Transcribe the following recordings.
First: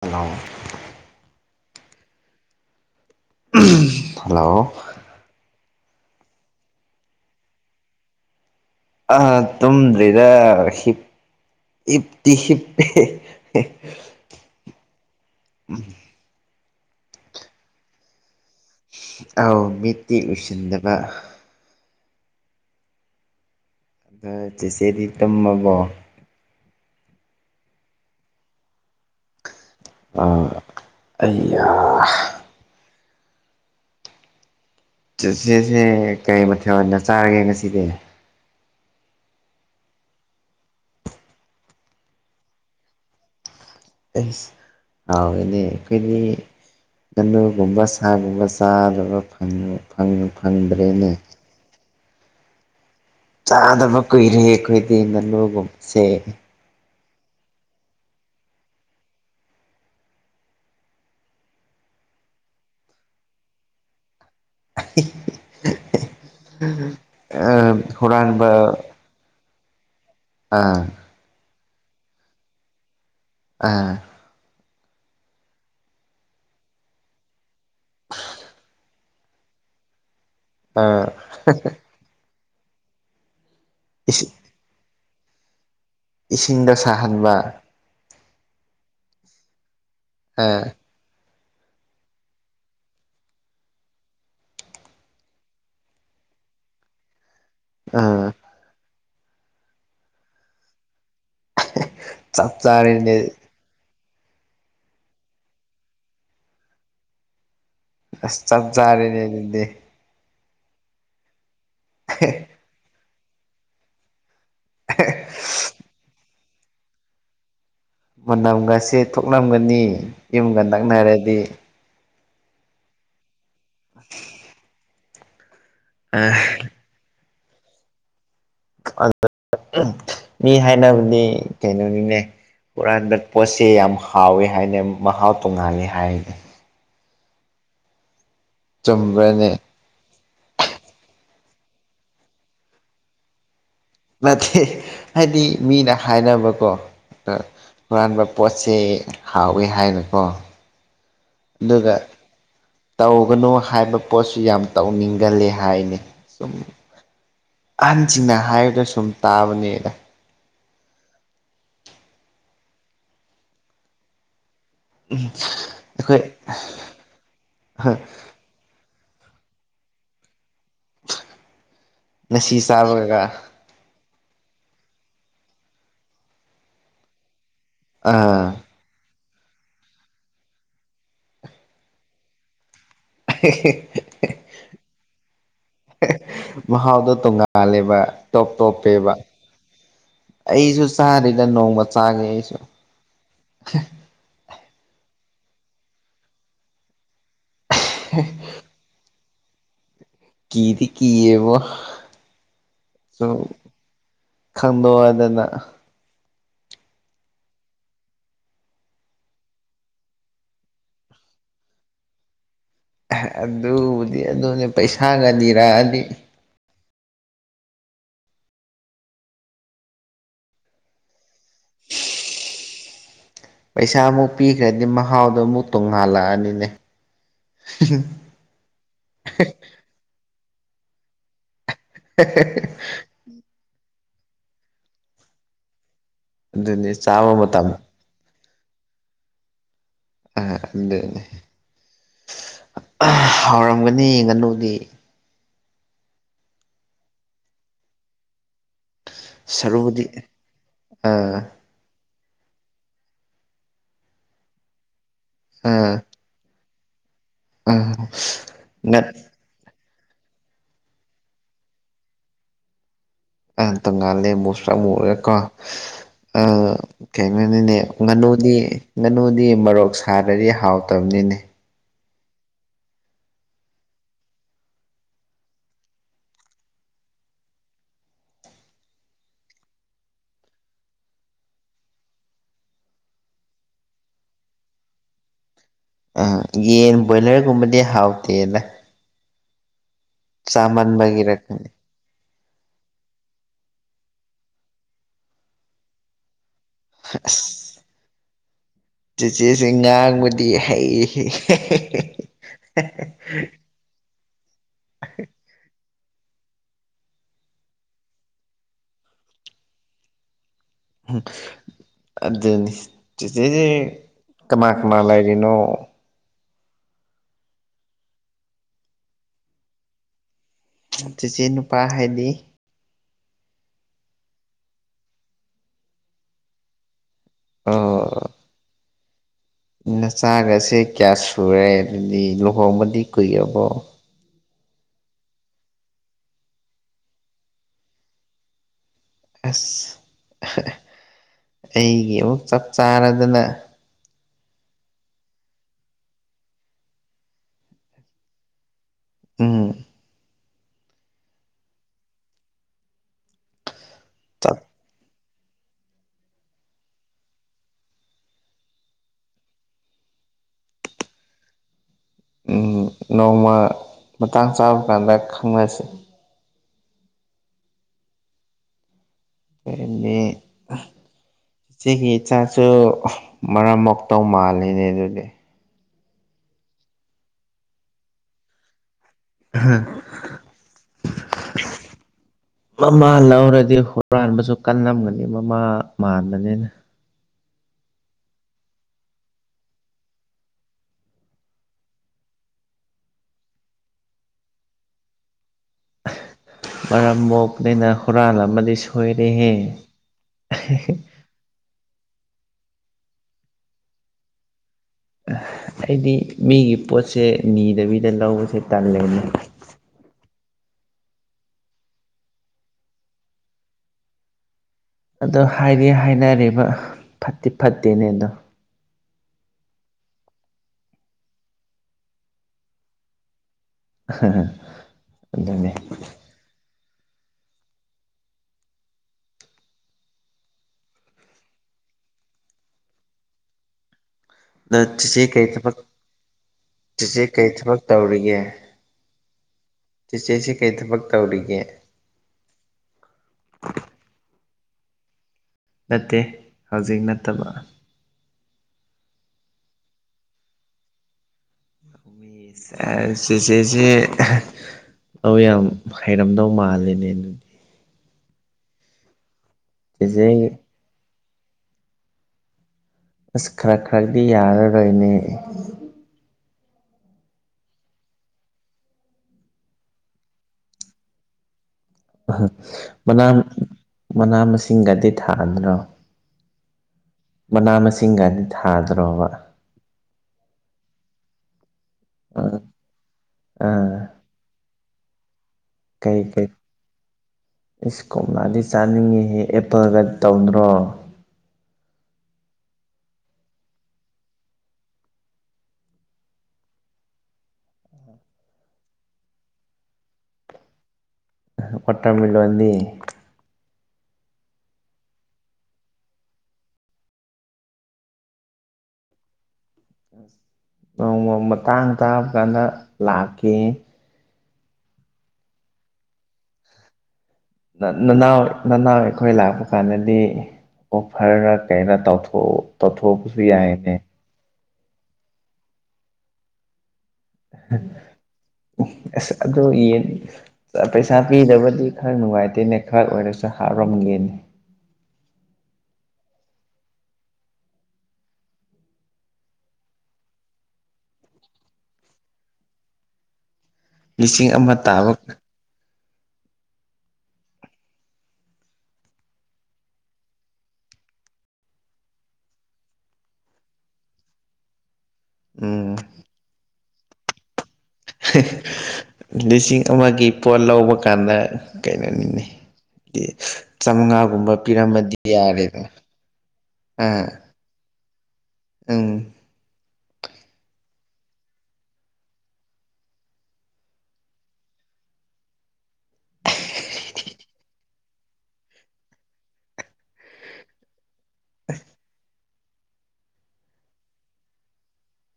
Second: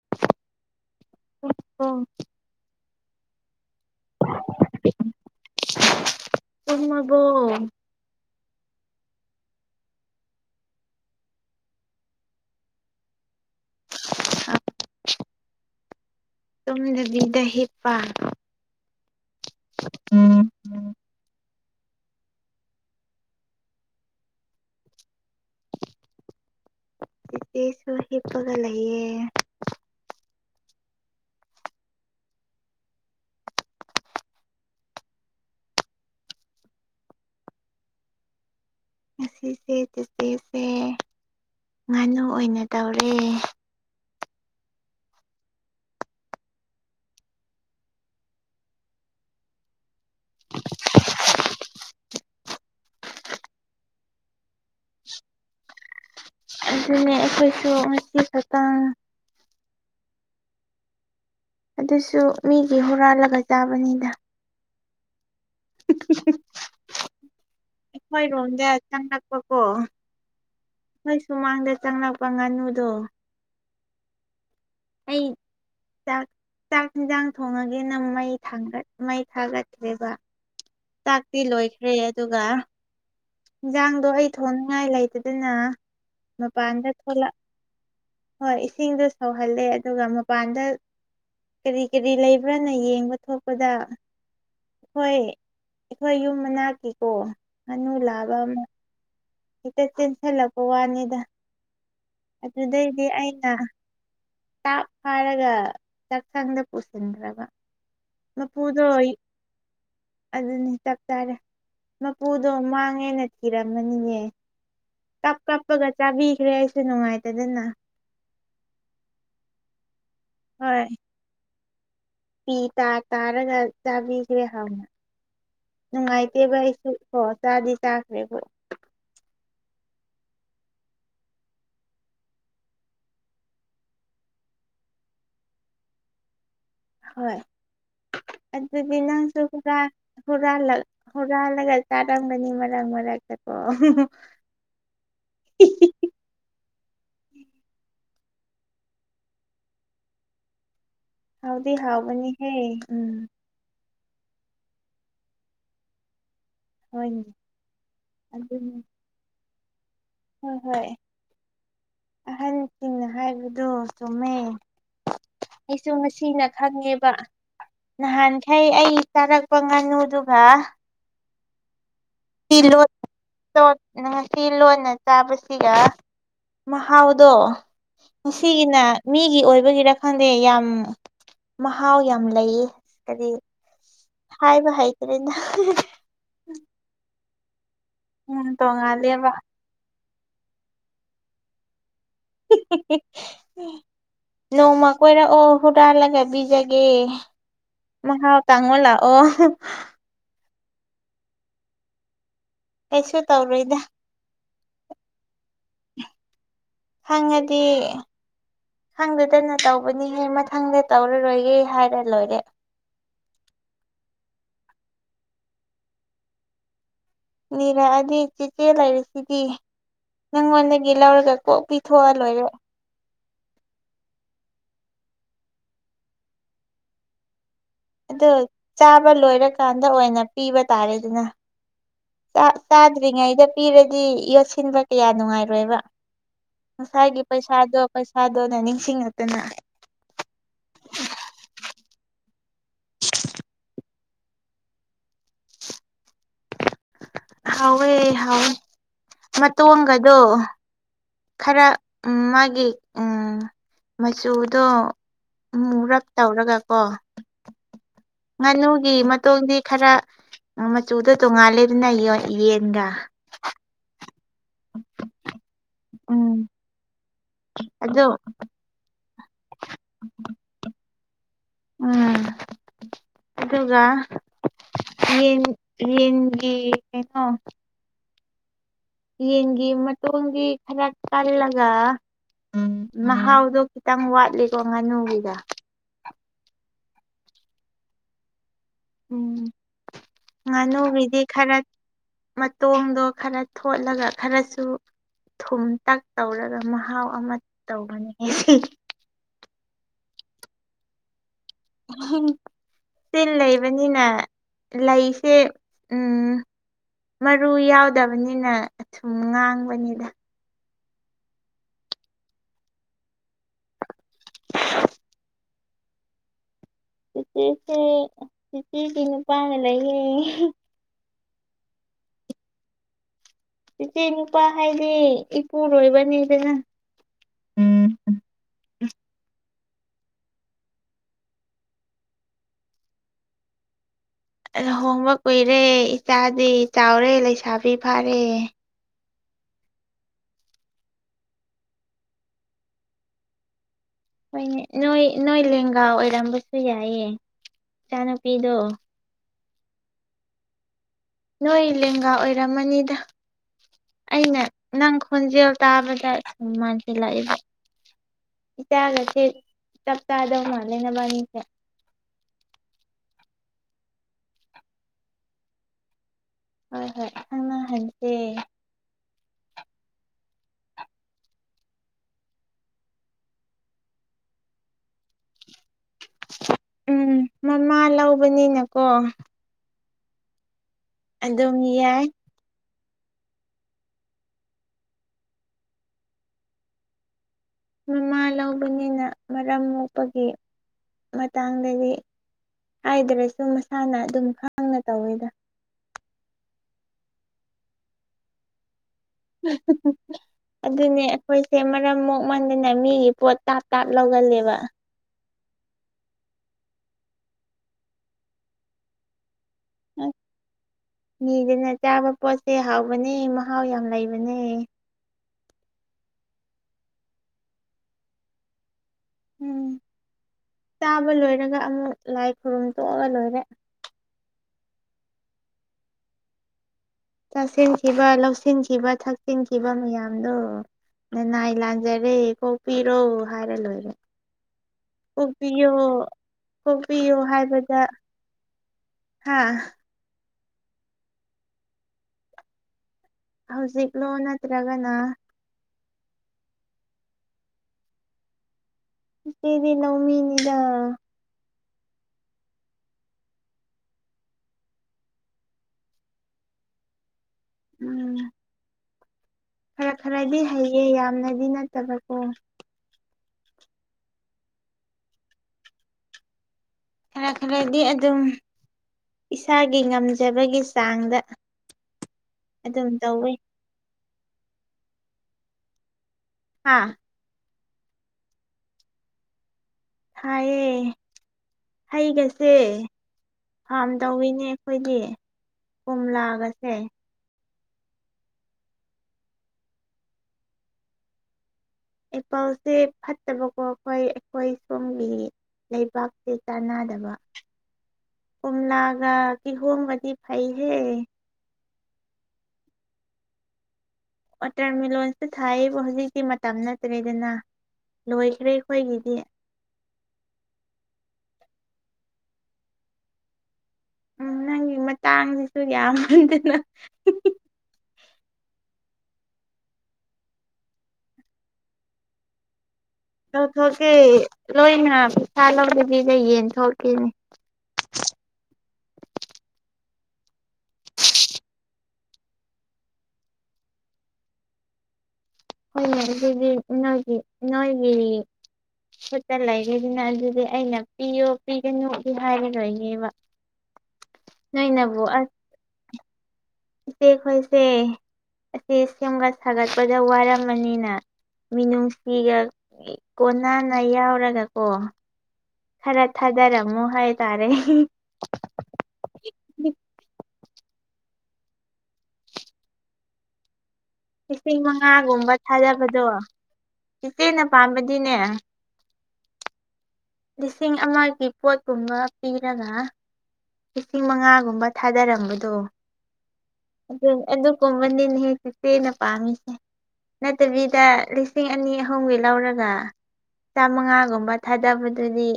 hello [unintelligible] hello ꯑꯃꯕꯣ ꯑ ꯇꯨꯝꯗ꯭ꯔꯤꯗ ꯍꯞ ꯏꯞꯇꯤ ꯍꯞ ꯇꯝꯗꯕꯤꯗ ꯍꯦꯞꯄ ꯑꯥꯎ ꯃꯤꯠꯇꯤ ꯎꯁꯤꯟꯗꯕ ꯑꯗ ꯆꯦꯆꯦꯗꯤ ꯇꯨꯝꯃꯕꯣ ꯁꯦꯁꯨ ꯍꯞꯄꯒ ꯂꯌꯦꯦ ꯑꯩ ꯆꯆꯦꯁꯦ ꯀꯔꯤ ꯃꯊꯦꯜ ꯑꯣꯏꯅ ꯆꯥꯔꯒꯦ ꯉꯁꯤꯗꯤ ꯉꯁꯤꯁꯦ ꯆꯤꯆꯦꯁꯦ ꯉꯥꯅꯨ ꯑꯣꯏꯅ ꯇꯧꯔꯦ ꯑꯦꯅꯦ ꯀꯅꯤ ꯉꯥꯅꯨꯒꯨꯝꯕ ꯁꯥꯒꯨꯝꯕ ꯆꯥꯗꯕ ꯐꯪꯗ꯭ꯔꯦꯅꯦ [unintelligible] ꯆꯥꯗꯕ ꯀꯨꯏꯔꯦ ꯑꯩꯈꯣꯏꯗꯤ ꯉꯂꯨꯒꯨꯝꯕꯁꯦ ꯑꯗꯨꯅꯦ ꯑꯩꯈꯣꯏꯁꯨ ꯉꯁꯤꯤ ꯈꯇꯥꯡ ꯑꯗꯨꯁꯨ ꯃꯤꯒꯤ ꯍꯨꯔꯥꯜꯂꯒ ꯆꯥꯕꯅꯤꯗ ꯑ ꯍꯨꯔꯥꯟꯕꯥꯟꯕ ꯆꯪ ꯑꯣ ꯑꯥ ꯑꯩꯈꯣꯏ ꯁꯨꯃꯥꯡꯗ ꯆꯪꯂꯛꯄ ꯉꯥꯅꯨꯗꯣ ꯑ ꯑꯩ ꯆꯥꯛ ꯆꯥꯛ ꯌꯦꯟꯖꯥꯡ ꯊꯣꯡꯉꯒꯦ ꯅꯪ ꯃꯩ ꯊꯥꯡꯒꯠ ꯃꯩ ꯊꯥꯒꯠꯈ꯭ꯔꯦꯕ ꯑꯥ ꯇꯥꯛꯇꯤ ꯂꯣꯏꯈ꯭ꯔꯦ ꯑꯗꯨꯒ ꯌꯦꯟꯁꯥꯡꯗꯣ ꯏꯁ ꯑꯩ ꯊꯣꯡꯅꯤꯡꯉꯥꯏ ꯂꯩꯇꯗꯅ ꯏꯁꯤꯡꯗ ꯃꯄꯥꯟꯗ ꯊꯣꯛꯂꯛ ꯁꯥꯍꯟꯕ ꯍꯣꯏ ꯏꯁꯤꯡꯗ ꯁꯧꯍꯜꯂꯦ ꯑꯗꯨꯒ ꯃꯄꯥꯟꯗ ꯑꯥ ꯀꯔꯤ ꯀꯔꯤ ꯂꯩꯕ꯭ꯔꯅ ꯌꯦꯡꯕ ꯊꯣꯛꯄꯗ ꯑꯩꯈꯣꯏ ꯑꯩꯈꯣꯏ ꯌꯨꯝ ꯃꯅꯥꯛꯀꯤꯀꯣ ꯉꯥꯅꯨ ꯑꯥ ꯂꯥꯕ ꯑꯃ ꯍꯦꯛꯇ ꯆꯦꯟꯁꯤꯜꯂꯛꯄ ꯋꯥꯅꯤꯗ ꯆꯞ ꯑꯗꯨꯗꯩꯗꯤ ꯆꯥꯔꯦꯅꯦ ꯑꯩꯅ ꯇꯥꯞ ꯐꯥꯔꯒ ꯆꯥꯛꯁꯪꯗ ꯄꯨꯁꯤꯟꯈ꯭ꯔꯕ ꯑꯁ ꯆꯞ ꯃꯄꯨꯗꯣ ꯆꯥꯔꯦꯅꯦ ꯑꯗꯨꯗꯤ ꯑꯗꯨꯅꯤ ꯆꯥꯛꯇꯥꯔꯦ ꯃꯄꯨꯗꯣ ꯃꯥꯡꯉꯦꯅ ꯀꯤꯔꯝꯃꯅꯤꯅꯦ ꯀꯞ ꯀꯞꯄꯒ ꯆꯥꯕꯤꯈ꯭ꯔꯦ ꯑꯩꯁꯨ ꯅꯨꯡꯉꯥꯏꯇꯗꯅ ꯃꯅꯝꯒꯁꯦ ꯊꯣꯛꯂꯝꯒꯅꯤ ꯌꯨꯝꯒ ꯍꯣꯏ ꯅꯛꯅꯔꯗꯤ ꯄꯤ ꯇꯥ ꯇꯥꯔꯒ ꯆꯥꯕꯤꯈꯦ ꯍꯥꯎꯅ ꯑꯥ ꯅꯨꯡꯉꯥꯏꯇꯦꯕ ꯑꯩꯁꯨ ꯍ ꯆꯗꯤ ꯆꯥꯈꯦ ꯑꯗꯨ ꯃꯤ ꯍꯥꯏꯅꯕꯗꯤ ꯀꯩꯅꯣꯅꯤꯅꯦ ꯍꯨꯔꯥꯟꯕ ꯄꯣꯠꯁꯦ ꯌꯥꯝ ꯍꯥꯎꯏ ꯍꯥꯏꯅ ꯃꯍꯥꯎ ꯇꯣꯡꯉꯥꯜꯂꯤ ꯍꯥꯏꯅ ꯍꯣꯏ ꯑꯗꯨꯗꯤ ꯂꯪꯁꯨ ꯆꯨꯝꯕ꯭ꯔꯅꯦ ꯈ ꯍꯨꯔꯥꯜꯂ ꯍꯨꯔꯥꯜꯂꯒ ꯆꯥꯔꯪꯒꯅꯤ ꯃꯔꯛ ꯃꯔꯛ ꯆꯀꯣ ꯅꯠꯇꯦ ꯍꯥꯏꯗꯤ ꯃꯤꯅ ꯍꯥꯏꯅꯕꯀꯣ ꯑ ꯍꯨꯔꯥꯟꯕ ꯄꯣꯠꯁꯦ ꯍꯥꯎꯏꯤ ꯍꯥꯏꯅꯀꯣ ꯍꯥꯎꯗꯤ ꯑꯗꯨꯒ ꯍꯥꯎꯕꯅꯤꯍꯦ ꯎꯝ ꯇꯧꯒꯅꯨ ꯍꯥꯏꯕ ꯄꯣꯠꯁꯨ ꯌꯥꯝ ꯇꯧꯅꯤꯡꯒꯂꯦ ꯍꯥꯏꯅꯤ ꯁꯨꯝ ꯍꯣꯏꯅꯦ ꯑꯍꯟꯁꯤꯡꯅ ꯑꯗꯨꯅꯦ ꯍꯥꯏꯔꯗ ꯁꯨꯝ ꯇꯥꯕꯅꯦꯅ ꯍꯣꯏ ꯍꯣꯏ ꯑꯍꯟꯁꯤꯡꯅ ꯍꯥꯏꯕꯗꯣ ꯆꯨꯝꯃꯦ ꯑꯩꯁꯨ ꯑꯩꯈꯣꯏ ꯉꯅ ꯈꯪꯉꯦꯕ ꯅꯍꯥꯟ ꯍꯩ ꯑꯩ ꯆꯥꯔꯛꯄ ꯉꯥꯅꯨꯗꯨꯒ ꯉꯁꯤ ꯀꯤꯂꯣ ꯆꯥꯕꯒ ꯪ ꯉꯁꯤ ꯂꯣꯟꯅ ꯆꯥꯕꯁꯤꯒ ꯃꯍꯥꯎꯗꯣ ꯑꯥ ꯉꯁꯤꯒꯤꯅ ꯃꯤꯒꯤ ꯑꯣꯏꯕꯒꯤꯔ ꯈꯪꯗꯦ ꯌꯥꯝ ꯃꯍꯥꯎ ꯌꯥꯝ ꯂꯩꯌꯦ ꯀꯔꯤ ꯍꯥꯏꯕ ꯍꯩꯇ꯭ꯔꯦꯅ ꯃꯍꯥꯎꯗꯣ ꯇꯣꯡꯉꯥꯜꯂꯦꯕ ꯌꯥꯝ ꯇꯣꯞ ꯇꯣꯞꯄꯦꯕ ꯇꯣꯡꯉꯥꯜꯂꯦꯕ ꯑꯩꯁꯨ ꯆꯥꯔꯤꯗ ꯅꯣꯡꯃ ꯆꯥꯒꯦ ꯑꯩꯁꯨ ꯅꯣꯡꯃ ꯀꯣꯏꯔꯛꯑꯣ ꯍꯨꯔꯥꯜꯂꯒ ꯄꯤꯖꯒꯦ ꯃꯍ ꯍꯥꯎ ꯀꯥꯃꯣꯂꯥ ꯑꯣ ꯀꯤꯗꯤ ꯀꯤꯌꯦꯦꯕꯣ ꯀꯩꯁꯨ ꯁ ꯇꯧꯔꯣꯏꯗ ꯈꯪꯗꯣꯛ ꯍꯥꯏꯗꯅ ꯈꯪꯉꯗꯤ ꯈꯪꯗꯨꯗꯅ ꯇꯧꯕꯅꯤꯍꯦ ꯃꯊꯪꯗ ꯇꯧꯔꯔꯣꯏꯒꯦ ꯍꯥꯏꯔ ꯂꯣꯏꯔꯦ ꯑꯗꯨꯗꯤ ꯑꯗꯨꯅꯦ ꯄꯩꯁꯥꯒ ꯂꯤꯔꯛꯑꯅꯤ ꯅꯤꯔꯥꯑꯅꯤ ꯏꯆꯦꯆꯦ ꯂꯩꯔꯤꯁꯤꯗꯤ ꯅꯪꯉꯣꯟꯗꯒꯤ ꯂꯧꯔꯒ ꯀꯣꯛ ꯄꯤꯊꯣꯛꯑ ꯂꯣꯏꯔꯣ ꯄꯩꯁꯥ ꯑꯃꯨꯛ ꯄꯤꯈ꯭ꯔꯗꯤ ꯃꯍꯥꯎꯗꯣ ꯑꯃꯨꯛ ꯇꯣꯡꯉꯥꯜꯂꯛꯑꯅꯤꯅꯦ ꯑꯗꯨ ꯆꯥꯕ ꯂꯣꯏꯔꯀꯥꯟꯗ ꯑꯣꯏꯅ ꯄꯤꯕ ꯇꯥꯔꯦ ꯑꯗꯨꯅ ꯆꯥꯗ꯭ꯔꯤꯉꯩꯗ ꯄꯤꯔꯗꯤ ꯌꯣꯠꯁꯤꯟꯕ ꯀꯌꯥ ꯅꯨꯡꯉꯥꯏꯔꯣꯏꯕ ꯑꯗꯨꯅꯤ ꯉꯁꯥꯏꯒꯤ ꯆꯥꯕ ꯃꯇꯝ ꯄꯩꯁꯥꯗꯣ ꯄꯩꯁꯥꯗꯣꯅ ꯅꯤꯡꯁꯤꯡꯉꯛꯇꯅ ꯑ ꯑꯗꯨꯅꯤ ꯍꯥꯎꯔꯝꯒꯅꯤ ꯌꯦ ꯉꯥꯅꯨꯗꯤ ꯍꯋꯦ ꯍꯋꯦ ꯁꯔꯨꯕꯗꯤ ꯑ ꯈꯔ ꯃꯥꯒꯤ ꯎ ꯃꯆꯨꯗꯣ ꯑꯥ ꯃꯨꯔꯛ ꯇꯧꯔꯒ ꯀꯣ ꯑꯥ ꯉꯥꯅꯨꯒꯤ ꯉꯠ ꯃꯇꯣꯗꯤ ꯈꯔ ꯅꯪ ꯃꯆꯨꯗꯣ ꯇꯣꯡꯉꯥꯜꯂꯦꯗꯅ ꯌꯦꯟꯒ ꯑ ꯇꯣꯡꯉꯥꯂꯦ ꯃꯨꯁ꯭ꯔꯥ ꯃꯔꯦꯀꯣ ꯑ ꯎꯝ ꯀꯩꯅꯣꯗꯨꯅꯦ ꯑꯗꯣ ꯉꯥꯅꯨꯗꯤ ꯉꯥꯅꯨꯗꯤ ꯃꯔꯣꯛ ꯁꯥꯗ꯭ꯔꯗꯤ ꯍꯥꯎꯇꯕꯅꯤꯅꯦ ꯎꯝ [unintelligible] ꯑꯗꯨꯒ ꯌꯦꯟ ꯌꯦꯟꯒꯤ ꯀꯩꯅꯣ ꯌꯦꯟꯒꯤ ꯃꯇꯣꯟꯗꯤ ꯈꯔ ꯀꯜꯂꯒ ꯃꯍꯥꯎꯗꯣ ꯈꯤꯇꯪ ꯋꯥꯠꯂꯤꯀꯣ ꯉꯥꯅꯨꯒꯤꯒ ꯑ ꯌꯦꯟ ꯕꯣꯏꯂꯔꯒꯨꯝꯕꯗꯤ ꯍꯥꯎꯇꯦꯗ ꯎꯝ ꯉꯥꯅꯨꯒꯤꯗꯤ ꯆꯥꯃꯟꯕꯒꯤꯔ ꯈꯔ ꯈꯪꯗꯦ ꯃꯇꯣꯡꯗꯣ ꯈꯔ ꯊꯣꯠꯂꯒ ꯈꯔꯁꯨ ꯊꯨꯝ ꯇꯛ ꯇꯧꯔꯒ ꯃꯍꯥꯎ ꯑꯃ ꯇꯧꯕꯅꯦ ꯍꯥꯏ ꯆꯦꯆꯦꯁꯤ ꯉꯥꯡꯕꯗꯤ ꯍꯩꯏꯍꯦ ꯍꯝ ꯆꯤꯟ ꯂꯩꯕꯅꯤꯅ ꯂꯩꯁꯦ ꯎꯝ ꯃꯔꯨ ꯌꯥꯎꯗꯕꯅꯤꯅ ꯁꯨꯝ ꯉꯥꯡꯕꯅꯤꯗ ꯑꯗꯨꯅꯤ ꯆꯤꯆꯦꯁꯤ ꯀꯅꯥ ꯀꯅꯥ ꯂꯩꯔꯤꯅꯣ ꯆꯤꯆꯦꯁꯦ ꯆꯦꯆꯦꯒꯤ ꯅꯨꯄꯥꯅ ꯂꯩꯌꯦ ꯆꯦꯆꯦ ꯅꯨꯄꯥ ꯍꯥꯏꯗꯤ ꯆꯦꯆꯦ ꯅꯨꯄꯥ ꯍꯥꯏꯗꯤ ꯏꯄꯨꯔꯣꯏꯕꯅꯤꯗꯅ ꯑꯣ ꯅꯆꯥꯒꯁꯦ ꯀꯌꯥ ꯁꯨꯔꯦ ꯑꯗꯨꯗꯤ ꯂꯨꯍꯣꯡꯕꯗꯤ ꯀꯨꯏꯔꯕꯣ ꯂꯨꯍꯣꯡꯕ ꯀꯨꯏꯔꯦ ꯏꯆꯥꯗꯤ ꯆꯥꯎꯔꯦ ꯂꯩꯁꯥꯕꯤ ꯐꯥꯔꯦ ꯑꯁ ꯑꯩꯒꯤ ꯑꯃꯨꯛ ꯆꯞ ꯆꯥꯔꯗꯅ ꯍꯣꯏꯅꯦ ꯅꯣꯏ ꯅꯣꯏ ꯂꯦꯡꯒꯥ ꯑꯣꯏꯔꯝꯕꯁꯨ ꯌꯥꯏꯌꯦ ꯏꯆꯥꯅꯨꯄꯤꯗꯣ ꯎꯝ ꯅꯣꯏ ꯂꯦꯡꯒꯥ ꯑꯣꯏꯔꯝꯃꯅꯤꯗ ꯑꯩꯅ ꯆꯞ ꯅꯪ ꯈꯣꯟꯖꯦꯜ ꯇꯥꯕꯗ ꯁꯨꯝ ꯃꯥꯟꯁꯤꯜꯂꯛꯑꯦꯕꯣ ꯏꯆꯥꯒꯁꯦ ꯆꯞ ꯆꯥꯗꯧ ꯃꯥꯜꯂꯦ ꯅꯕꯥꯅꯤꯁꯦ ꯎꯝ ꯅꯣꯡꯃ ꯃꯇꯥꯡ ꯆꯥꯕ ꯀꯥꯟꯗ ꯈꯪꯅꯁꯤ ꯍꯣꯏ ꯍꯣꯏ ꯈꯪꯅ ꯍꯟ [unintelligible] [unintelligible] ꯏꯆꯦꯒꯤ ꯏꯆꯥꯁꯨ ꯃꯔꯝ ꯃꯣꯛꯇꯧ ꯃꯥꯜꯂꯤꯅꯦ ꯑꯗꯨꯗꯤ ꯎꯝ ꯃꯃꯥ ꯂꯧꯕꯅꯤꯅꯀꯣ ꯑꯍ ꯑꯗꯨꯝ ꯌꯥꯏ ꯃꯃꯥ ꯂꯧꯔꯗꯤ ꯍꯨꯔꯥꯟꯕꯁꯨ ꯀꯜꯂꯝꯒꯅꯤ ꯃꯃꯥ ꯃꯥꯟꯕꯅꯤꯅ ꯃꯃꯥ ꯂꯧꯕꯅꯤꯅ ꯃꯔꯝ ꯃꯣꯛꯄꯒꯤ ꯃꯇꯥꯡꯗꯗꯤ ꯍꯥꯏꯗ꯭ꯔꯁꯨ ꯃꯁꯥꯅ ꯑꯗꯨꯝ ꯈꯪꯅ ꯇꯧꯋꯦꯗ ꯃꯔꯝ ꯃꯣꯛꯄꯅꯤꯅ ꯍꯨꯔꯥꯥꯟꯂꯝꯃꯗꯤ ꯁꯣꯏ ꯁꯣꯏꯔꯦꯍꯦ ꯑꯗꯨꯅꯦ ꯑꯩꯈꯣꯏꯁꯦ ꯃꯔꯝ ꯃꯣꯛꯃꯟꯗꯅ ꯃꯤꯒꯤ ꯄꯣꯠ ꯇꯥꯞ ꯇꯥꯞ ꯂꯧꯒꯜꯂꯦꯕ ꯑꯩꯗꯤ ꯃꯤꯒꯤ ꯄꯣꯠꯁꯦ ꯅꯤꯗꯕꯤꯗ ꯂꯧꯕꯁꯦ ꯇꯜꯂꯦ ꯑꯁ ꯅꯤꯗꯅ ꯆꯥꯕ ꯄꯣꯠꯁꯦ ꯍꯥꯎꯕꯅꯦ ꯃꯍꯥꯎ ꯌꯥꯝ ꯂꯩꯕꯅꯦ ꯑꯗꯣ ꯍꯥꯏꯗꯤ ꯍꯥꯏꯅꯔꯦꯕ ꯐꯠꯇꯤ ꯐꯠꯇꯦꯅꯦ ꯑꯗꯣ ꯎꯝ ꯆꯥꯕ ꯂꯣꯏꯔꯒ ꯑꯃꯨꯛ ꯂꯥꯏ ꯈꯨꯔꯨꯝ ꯊꯣꯛꯑꯒ ꯂꯣꯏꯔꯦ ꯑꯍ ꯍ ꯑꯗꯨꯅꯦ ꯆꯥꯁꯤꯟꯈꯤꯕ ꯂꯧꯁꯤꯟꯈꯤꯕ ꯊꯛꯆꯤꯟꯈꯤꯕ ꯃꯌꯥꯝꯗꯣ ꯅꯅꯥꯏ ꯂꯥꯟꯖꯔꯦ ꯀꯣꯛꯄꯤꯔꯣ ꯍꯥꯏꯔ ꯂꯣꯏꯔꯦ ꯑꯗꯣ ꯆꯤꯆꯦ ꯀꯩ ꯀꯣꯛꯄꯤꯌꯣ ꯊꯕꯛ ꯀꯣꯛꯄꯤꯌꯣ ꯆꯤꯆꯦ ꯀꯩ ꯍꯥꯏꯕꯗ ꯊꯕꯛ ꯍꯥꯥ ꯆꯦꯆꯦꯁꯤ ꯀꯩ ꯊꯕꯛ ꯇꯧꯔꯤꯒꯦ ꯂꯣ ꯅꯠꯇ꯭ꯔꯒꯅꯥ ꯅꯠꯇꯦ ꯍꯧꯖꯤꯛ ꯅꯠꯇꯕ ꯏꯆꯦꯗꯤ ꯂꯧꯃꯤꯅꯤꯗ ꯂꯧꯃꯤ ꯁꯦꯁ ꯆꯦꯆꯦꯁꯦ ꯂꯧ ꯌꯥꯝ ꯍꯩꯔꯝꯗꯧ ꯃꯥꯜꯂꯦꯅꯦ ꯑꯗꯨꯗꯤ ꯎꯝ ꯈꯔ ꯈꯔꯗꯤ ꯆꯦꯆꯦ ꯍꯩꯌꯦ ꯌꯥꯝꯅꯗꯤ ꯅꯠꯇꯕꯀꯣ ꯑꯁ ꯈꯔ ꯈꯔꯗꯤ ꯌꯥꯔꯔꯣꯏꯅꯦ ꯈꯔ ꯈꯔꯗꯤ ꯑꯗꯨꯝ ꯏꯁꯥꯒꯤ ꯉꯝꯖꯕꯒꯤ ꯆꯥꯡꯗ ꯑꯗꯨꯝ [unintelligible] ꯃꯅꯥ ꯇꯧꯋꯤ ꯃꯅꯥ ꯃꯁꯤꯡꯒꯗꯤ ꯊꯥꯗ꯭ꯔꯣ ꯍꯥꯥ ꯃꯅꯥ ꯃꯁꯤꯡꯒꯗꯤ ꯊꯥꯗ꯭ꯔꯣꯕ ꯍꯥꯏꯌꯦ ꯍꯩꯒꯁꯦ ꯑꯥ ꯐꯥꯝ ꯑꯥ ꯇꯧꯋꯤꯅꯦ ꯑꯩꯈꯣꯏꯗꯤ ꯀꯩ ꯀꯩ ꯀꯣꯝꯂꯥꯒꯁꯦ ꯑꯩꯁ ꯀꯣꯝꯂꯥꯗꯤ ꯆꯥꯅꯤꯡꯉꯦꯍꯦ ꯑꯦꯄꯜꯒ ꯇꯧꯗ꯭ꯔꯣ ꯑꯄꯜꯁꯦ ꯐꯠꯇꯕꯀꯣ ꯑꯩꯈꯣꯏ ꯑꯩꯈꯣꯏ ꯁꯣꯝꯒꯤ ꯂꯩꯕꯥꯛꯁꯦ ꯆꯥꯟꯅꯗꯕ ꯀꯨꯝꯂꯥꯒ ꯀꯤꯍꯣꯝꯒꯗꯤ ꯐꯩꯍꯦ ꯑ ꯋꯥꯇꯔꯃꯤꯂꯣꯟꯗꯤ ꯋꯥꯇꯔꯃꯤꯂꯣꯟꯇꯤ ꯊꯥꯏꯌꯦꯕ ꯍꯧꯖꯤꯛꯇꯤ ꯃꯇꯝ ꯅꯠꯇ꯭ꯔꯦꯗꯅ ꯂꯣꯏꯈ꯭ꯔꯦ ꯑꯩꯈꯣꯏꯒꯤꯗꯤ ꯅꯣꯡꯃ ꯃꯇꯥꯡ ꯆꯥꯕ ꯀꯥꯟꯗ ꯂꯥꯛꯀꯦ ꯎꯝ ꯅꯪꯒꯤ ꯃꯇꯥꯡꯁꯤꯁꯨ ꯌꯥꯝ ꯃꯟꯗꯅ ꯅꯅꯥꯎ ꯅꯅꯥꯎ ꯑꯩꯈꯣꯏ ꯂꯥꯛꯄ ꯀꯥꯟꯗꯗꯤ ꯑꯣꯐꯔꯔ ꯀꯩꯅꯣ ꯇꯧꯊꯣꯛ ꯇꯧꯊꯣꯛꯄꯁꯨ ꯌꯥꯏꯅꯦ ꯂꯧꯊꯣꯛꯀꯦ ꯂꯣꯏꯅ ꯄꯩꯁꯥ ꯂꯧꯗꯕꯤꯗ ꯌꯦꯟ ꯊꯣꯛꯀꯦꯅꯦ [unintelligible] ꯑꯁ ꯑꯗꯨ ꯌꯦꯟ ꯄꯩꯁꯥ ꯄꯤꯗꯕꯗꯤ ꯈꯔ ꯅꯨꯡꯉꯥꯏꯇꯦꯅꯦ ꯈꯔ ꯑꯣꯏꯔꯁꯨ ꯍꯥꯞꯂꯝꯒꯦꯅꯦ ꯍꯣꯏꯅꯦ ꯑꯗꯨꯗꯩꯗꯤ ꯅꯣꯏꯒꯤ ꯅꯣꯏꯒꯤ ꯈꯨꯠꯇ ꯂꯩꯔꯦꯗꯅ ꯑꯗꯨꯗꯤ ꯑꯩꯅ ꯄꯤꯌꯣ ꯄꯤꯒꯅꯨ ꯑꯗꯨ ꯍꯥꯏꯔꯔꯣꯏꯒꯦꯕ ꯂꯤꯁꯤꯡ ꯑꯃ ꯅꯣꯏꯅꯕꯨ ꯇꯥꯕ ꯑꯁ ꯏꯆꯦ ꯈꯣꯏꯁꯦ ꯑꯁꯤ ꯁꯦꯝꯒꯠ ꯁꯥꯒꯠꯄꯗ ꯋꯥꯔꯝꯃꯅꯤꯅ ꯃꯤꯅꯨꯡꯁꯤꯒ ꯀꯣꯟꯅꯥꯅ ꯌꯥꯎꯔꯒ ꯀꯣ ꯎꯝ ꯈꯔ ꯊꯥꯗꯔꯝꯃꯣ ꯍꯥꯏꯇꯥꯔꯦ [unintelligible] ꯂꯤꯁꯤꯡ ꯑꯃꯒꯤ ꯄꯣꯠ ꯂꯧꯕ ꯀꯥꯟꯗ ꯀꯩꯅꯣꯅꯤꯅꯦ ꯆꯥꯝꯃꯉꯥꯒꯨꯝꯕ ꯂꯤꯁꯤꯡ ꯄꯤꯔꯝꯃꯗꯤ ꯃꯉꯥꯒꯨꯝꯕ ꯌꯥꯔꯦꯗ ꯑ ꯄꯥꯟꯕꯗꯤꯅꯦ ꯎꯝ ꯂꯤꯁꯤꯡ ꯑꯃꯒꯤ ꯄꯣꯠꯀꯨꯝꯕ ꯄꯤꯔꯒ ꯂꯤꯁꯤꯡ ꯃꯉꯥꯒꯨꯝꯕ ꯊꯥꯗꯔꯝꯕꯗꯣ ꯑꯗꯨ ꯑꯗꯨꯒꯨꯝꯕꯅꯤꯅꯦ ꯍꯦꯛ ꯆꯦꯆꯦꯅ ꯄꯥꯝꯃꯤꯁꯦ ꯅꯠꯇꯕꯤꯗ ꯂꯤꯁꯤꯡ ꯑꯅꯤ ꯑꯍꯨꯝꯒꯤ ꯂꯧꯔꯒ ꯆꯥꯝꯉꯥꯒꯨꯝꯕ ꯊꯥꯗꯕꯗꯨꯗꯤ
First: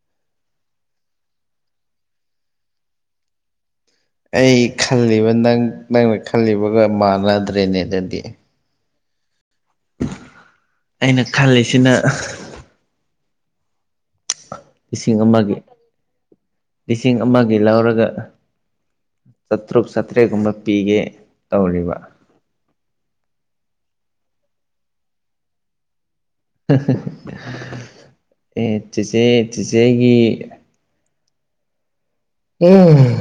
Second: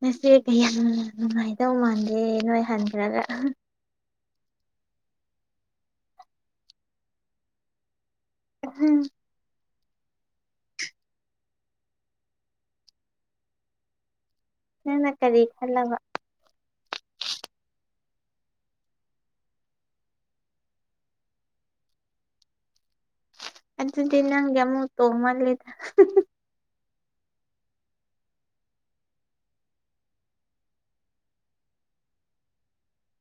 ꯅꯆꯦ ꯀꯌꯥ ꯅꯨꯡꯉꯥꯏꯗꯧ ꯃꯥꯟꯗꯦ ꯅꯣꯏ ꯍꯟꯈ꯭ꯔꯒ ꯑꯩ ꯈꯜꯂꯤꯕ ꯅꯪ ꯅꯪꯅ ꯈꯜꯂꯤꯕꯒ ꯃꯥꯟꯅꯗ꯭ꯔꯦꯅꯦ ꯑꯗꯨꯗꯤ ꯎꯝ ꯑꯩꯅ ꯈꯜꯂꯤꯁꯤꯅ ꯅꯪꯅ ꯂꯤꯁꯤꯡ ꯀꯔꯤ ꯑꯃꯒꯤ ꯈꯜꯂꯕ ꯂꯤꯁꯤꯡ ꯑꯃꯒꯤ ꯂꯧꯔꯒ ꯆꯥꯇ꯭ꯔꯨꯛ ꯆꯥꯇ꯭ꯔꯦꯠꯀꯨꯝꯕ ꯄꯤꯒꯦ ꯇꯧꯔꯤꯕ ꯑꯗꯨꯗꯤ ꯅꯪ ꯑꯃꯨꯛ ꯇꯣꯡꯃꯜꯂꯦꯗ ꯑꯦ ꯆꯤꯆꯦ ꯆꯤꯆꯦꯒꯤ ꯎꯝ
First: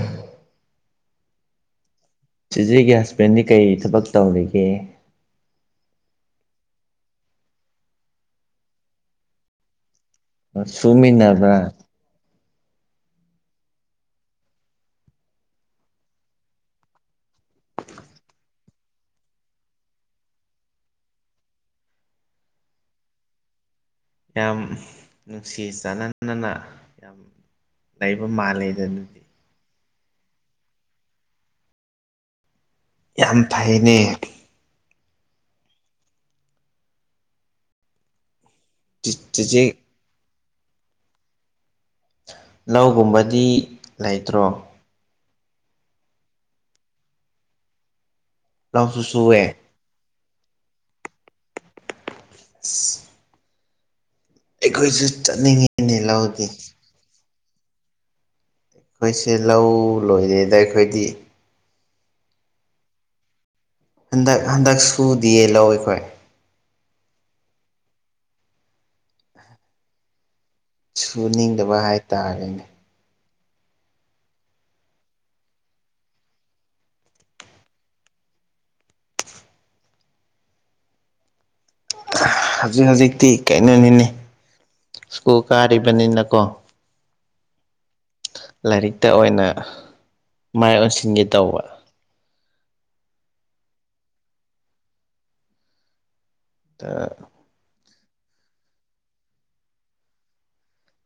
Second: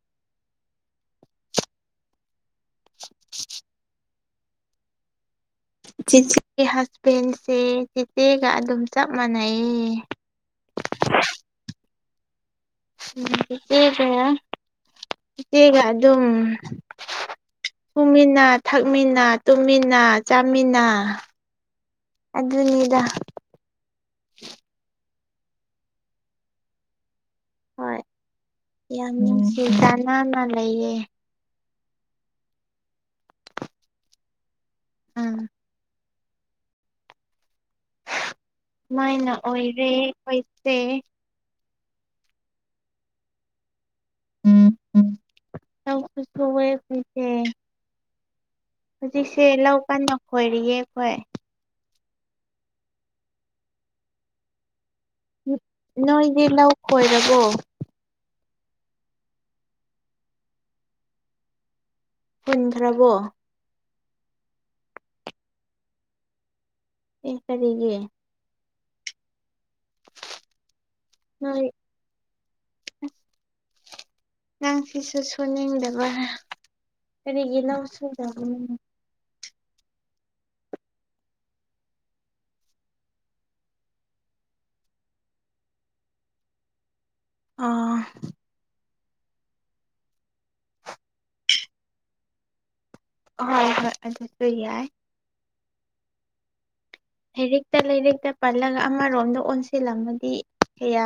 ꯆꯤꯆꯦꯒꯤ ꯍꯁꯕꯦꯟꯗꯤ ꯀꯔꯤ ꯊꯕꯛ ꯇꯧꯔꯤꯒꯦ ꯆꯤꯆꯦꯒꯤ ꯍꯖꯕꯦꯟꯁꯦ ꯆꯤꯆꯦꯒ ꯑꯗꯨꯝ ꯆꯞ ꯃꯥꯟꯅꯩ ꯌꯦ ꯁꯨꯃꯤꯟꯕ꯭ꯔꯥ ꯎꯝ ꯆꯦꯆꯦꯒ ꯆꯦꯆꯦꯒ ꯑꯗꯨꯝ ꯇꯨꯝꯃꯤꯟꯅ ꯊꯛꯃꯤꯟꯅ ꯇꯨꯝꯃꯤꯟꯅ ꯆꯥꯃꯤꯟꯅ ꯑꯗꯨꯅꯤꯗꯥ ꯌꯥꯝ ꯅꯨꯡꯁꯤ ꯆꯥꯟꯅꯅꯅ ꯌꯥꯝ ꯍꯣꯏ ꯂꯩꯕ ꯃꯥꯜꯂꯦꯗ ꯌꯥꯝ ꯑꯗꯨꯗꯤ ꯅꯨꯡꯁꯤ [unintelligible] ꯆꯥꯟꯅꯥꯅ ꯂꯩꯌꯦ ꯌꯥꯝ ꯐꯩꯅꯦ ꯎꯝ ꯃꯥꯏꯅ ꯆꯦꯆꯦ ꯑꯣꯏꯔꯦ ꯑꯣꯏꯇꯦ ꯂꯧꯒꯨꯝꯕꯗꯤ ꯂꯩꯇ꯭ꯔꯣ ꯁ ꯑꯣꯏꯣꯏ ꯐꯦ ꯂꯧꯁꯨ ꯁꯨꯑꯦ ꯍꯧꯖꯤꯛꯁꯦ ꯂꯧ ꯀꯥꯟ ꯈꯣꯏꯔꯤꯌꯦ ꯑꯩꯈꯣꯏ [unintelligible] ꯑꯩꯈꯣꯏꯁꯦ ꯅꯣꯏꯗꯤ ꯂꯧ ꯈꯣꯏꯔꯕꯣ ꯑꯩꯈꯣꯏꯁꯦ ꯂꯧ ꯂꯣꯏꯔꯤꯩꯗ ꯑꯩꯈꯣꯏꯗꯤ ꯄꯨꯟꯈ꯭ꯔꯕꯣ ꯍꯟꯗꯛ ꯍꯟꯗꯛ ꯁꯨꯗꯤꯌꯦ ꯂꯧ ꯑꯩꯈꯣꯏ ꯑꯦ ꯀꯔꯤꯒꯤ ꯅꯣꯏ ꯁꯨꯅꯤꯡꯗꯕ ꯍꯥꯏꯇꯥꯔꯦꯅꯦ ꯅꯪ ꯁꯤꯁꯨ ꯁꯣꯟꯅꯤꯡꯗꯕ ꯀꯔꯤꯒꯤ ꯂꯥꯎ ꯁꯨꯖꯕꯅꯤ ꯍꯧꯖꯤꯛ ꯍꯧꯖꯤꯛꯇꯤ ꯀꯩꯅꯣꯅꯤꯅꯦ ꯁ꯭ꯀꯨꯜ ꯀꯥꯔꯤꯕꯅꯤꯅꯀꯣ ꯑꯥ ꯂꯥꯏꯔꯤꯛꯇ ꯑꯣꯏꯅ ꯃꯥꯏ ꯑꯣꯟꯁꯤꯟꯒꯦ ꯇꯧꯕ ꯍꯣꯏ ꯍꯣꯏ ꯑꯗꯨꯁꯨ ꯌꯥꯏ ꯇ ꯍꯔꯛꯇ ꯂꯩꯔꯛꯇ ꯄꯜꯂꯒ ꯑꯃꯔꯣꯝꯗ ꯑꯣꯟꯁꯤꯜꯂꯝꯃ ꯀꯌꯥ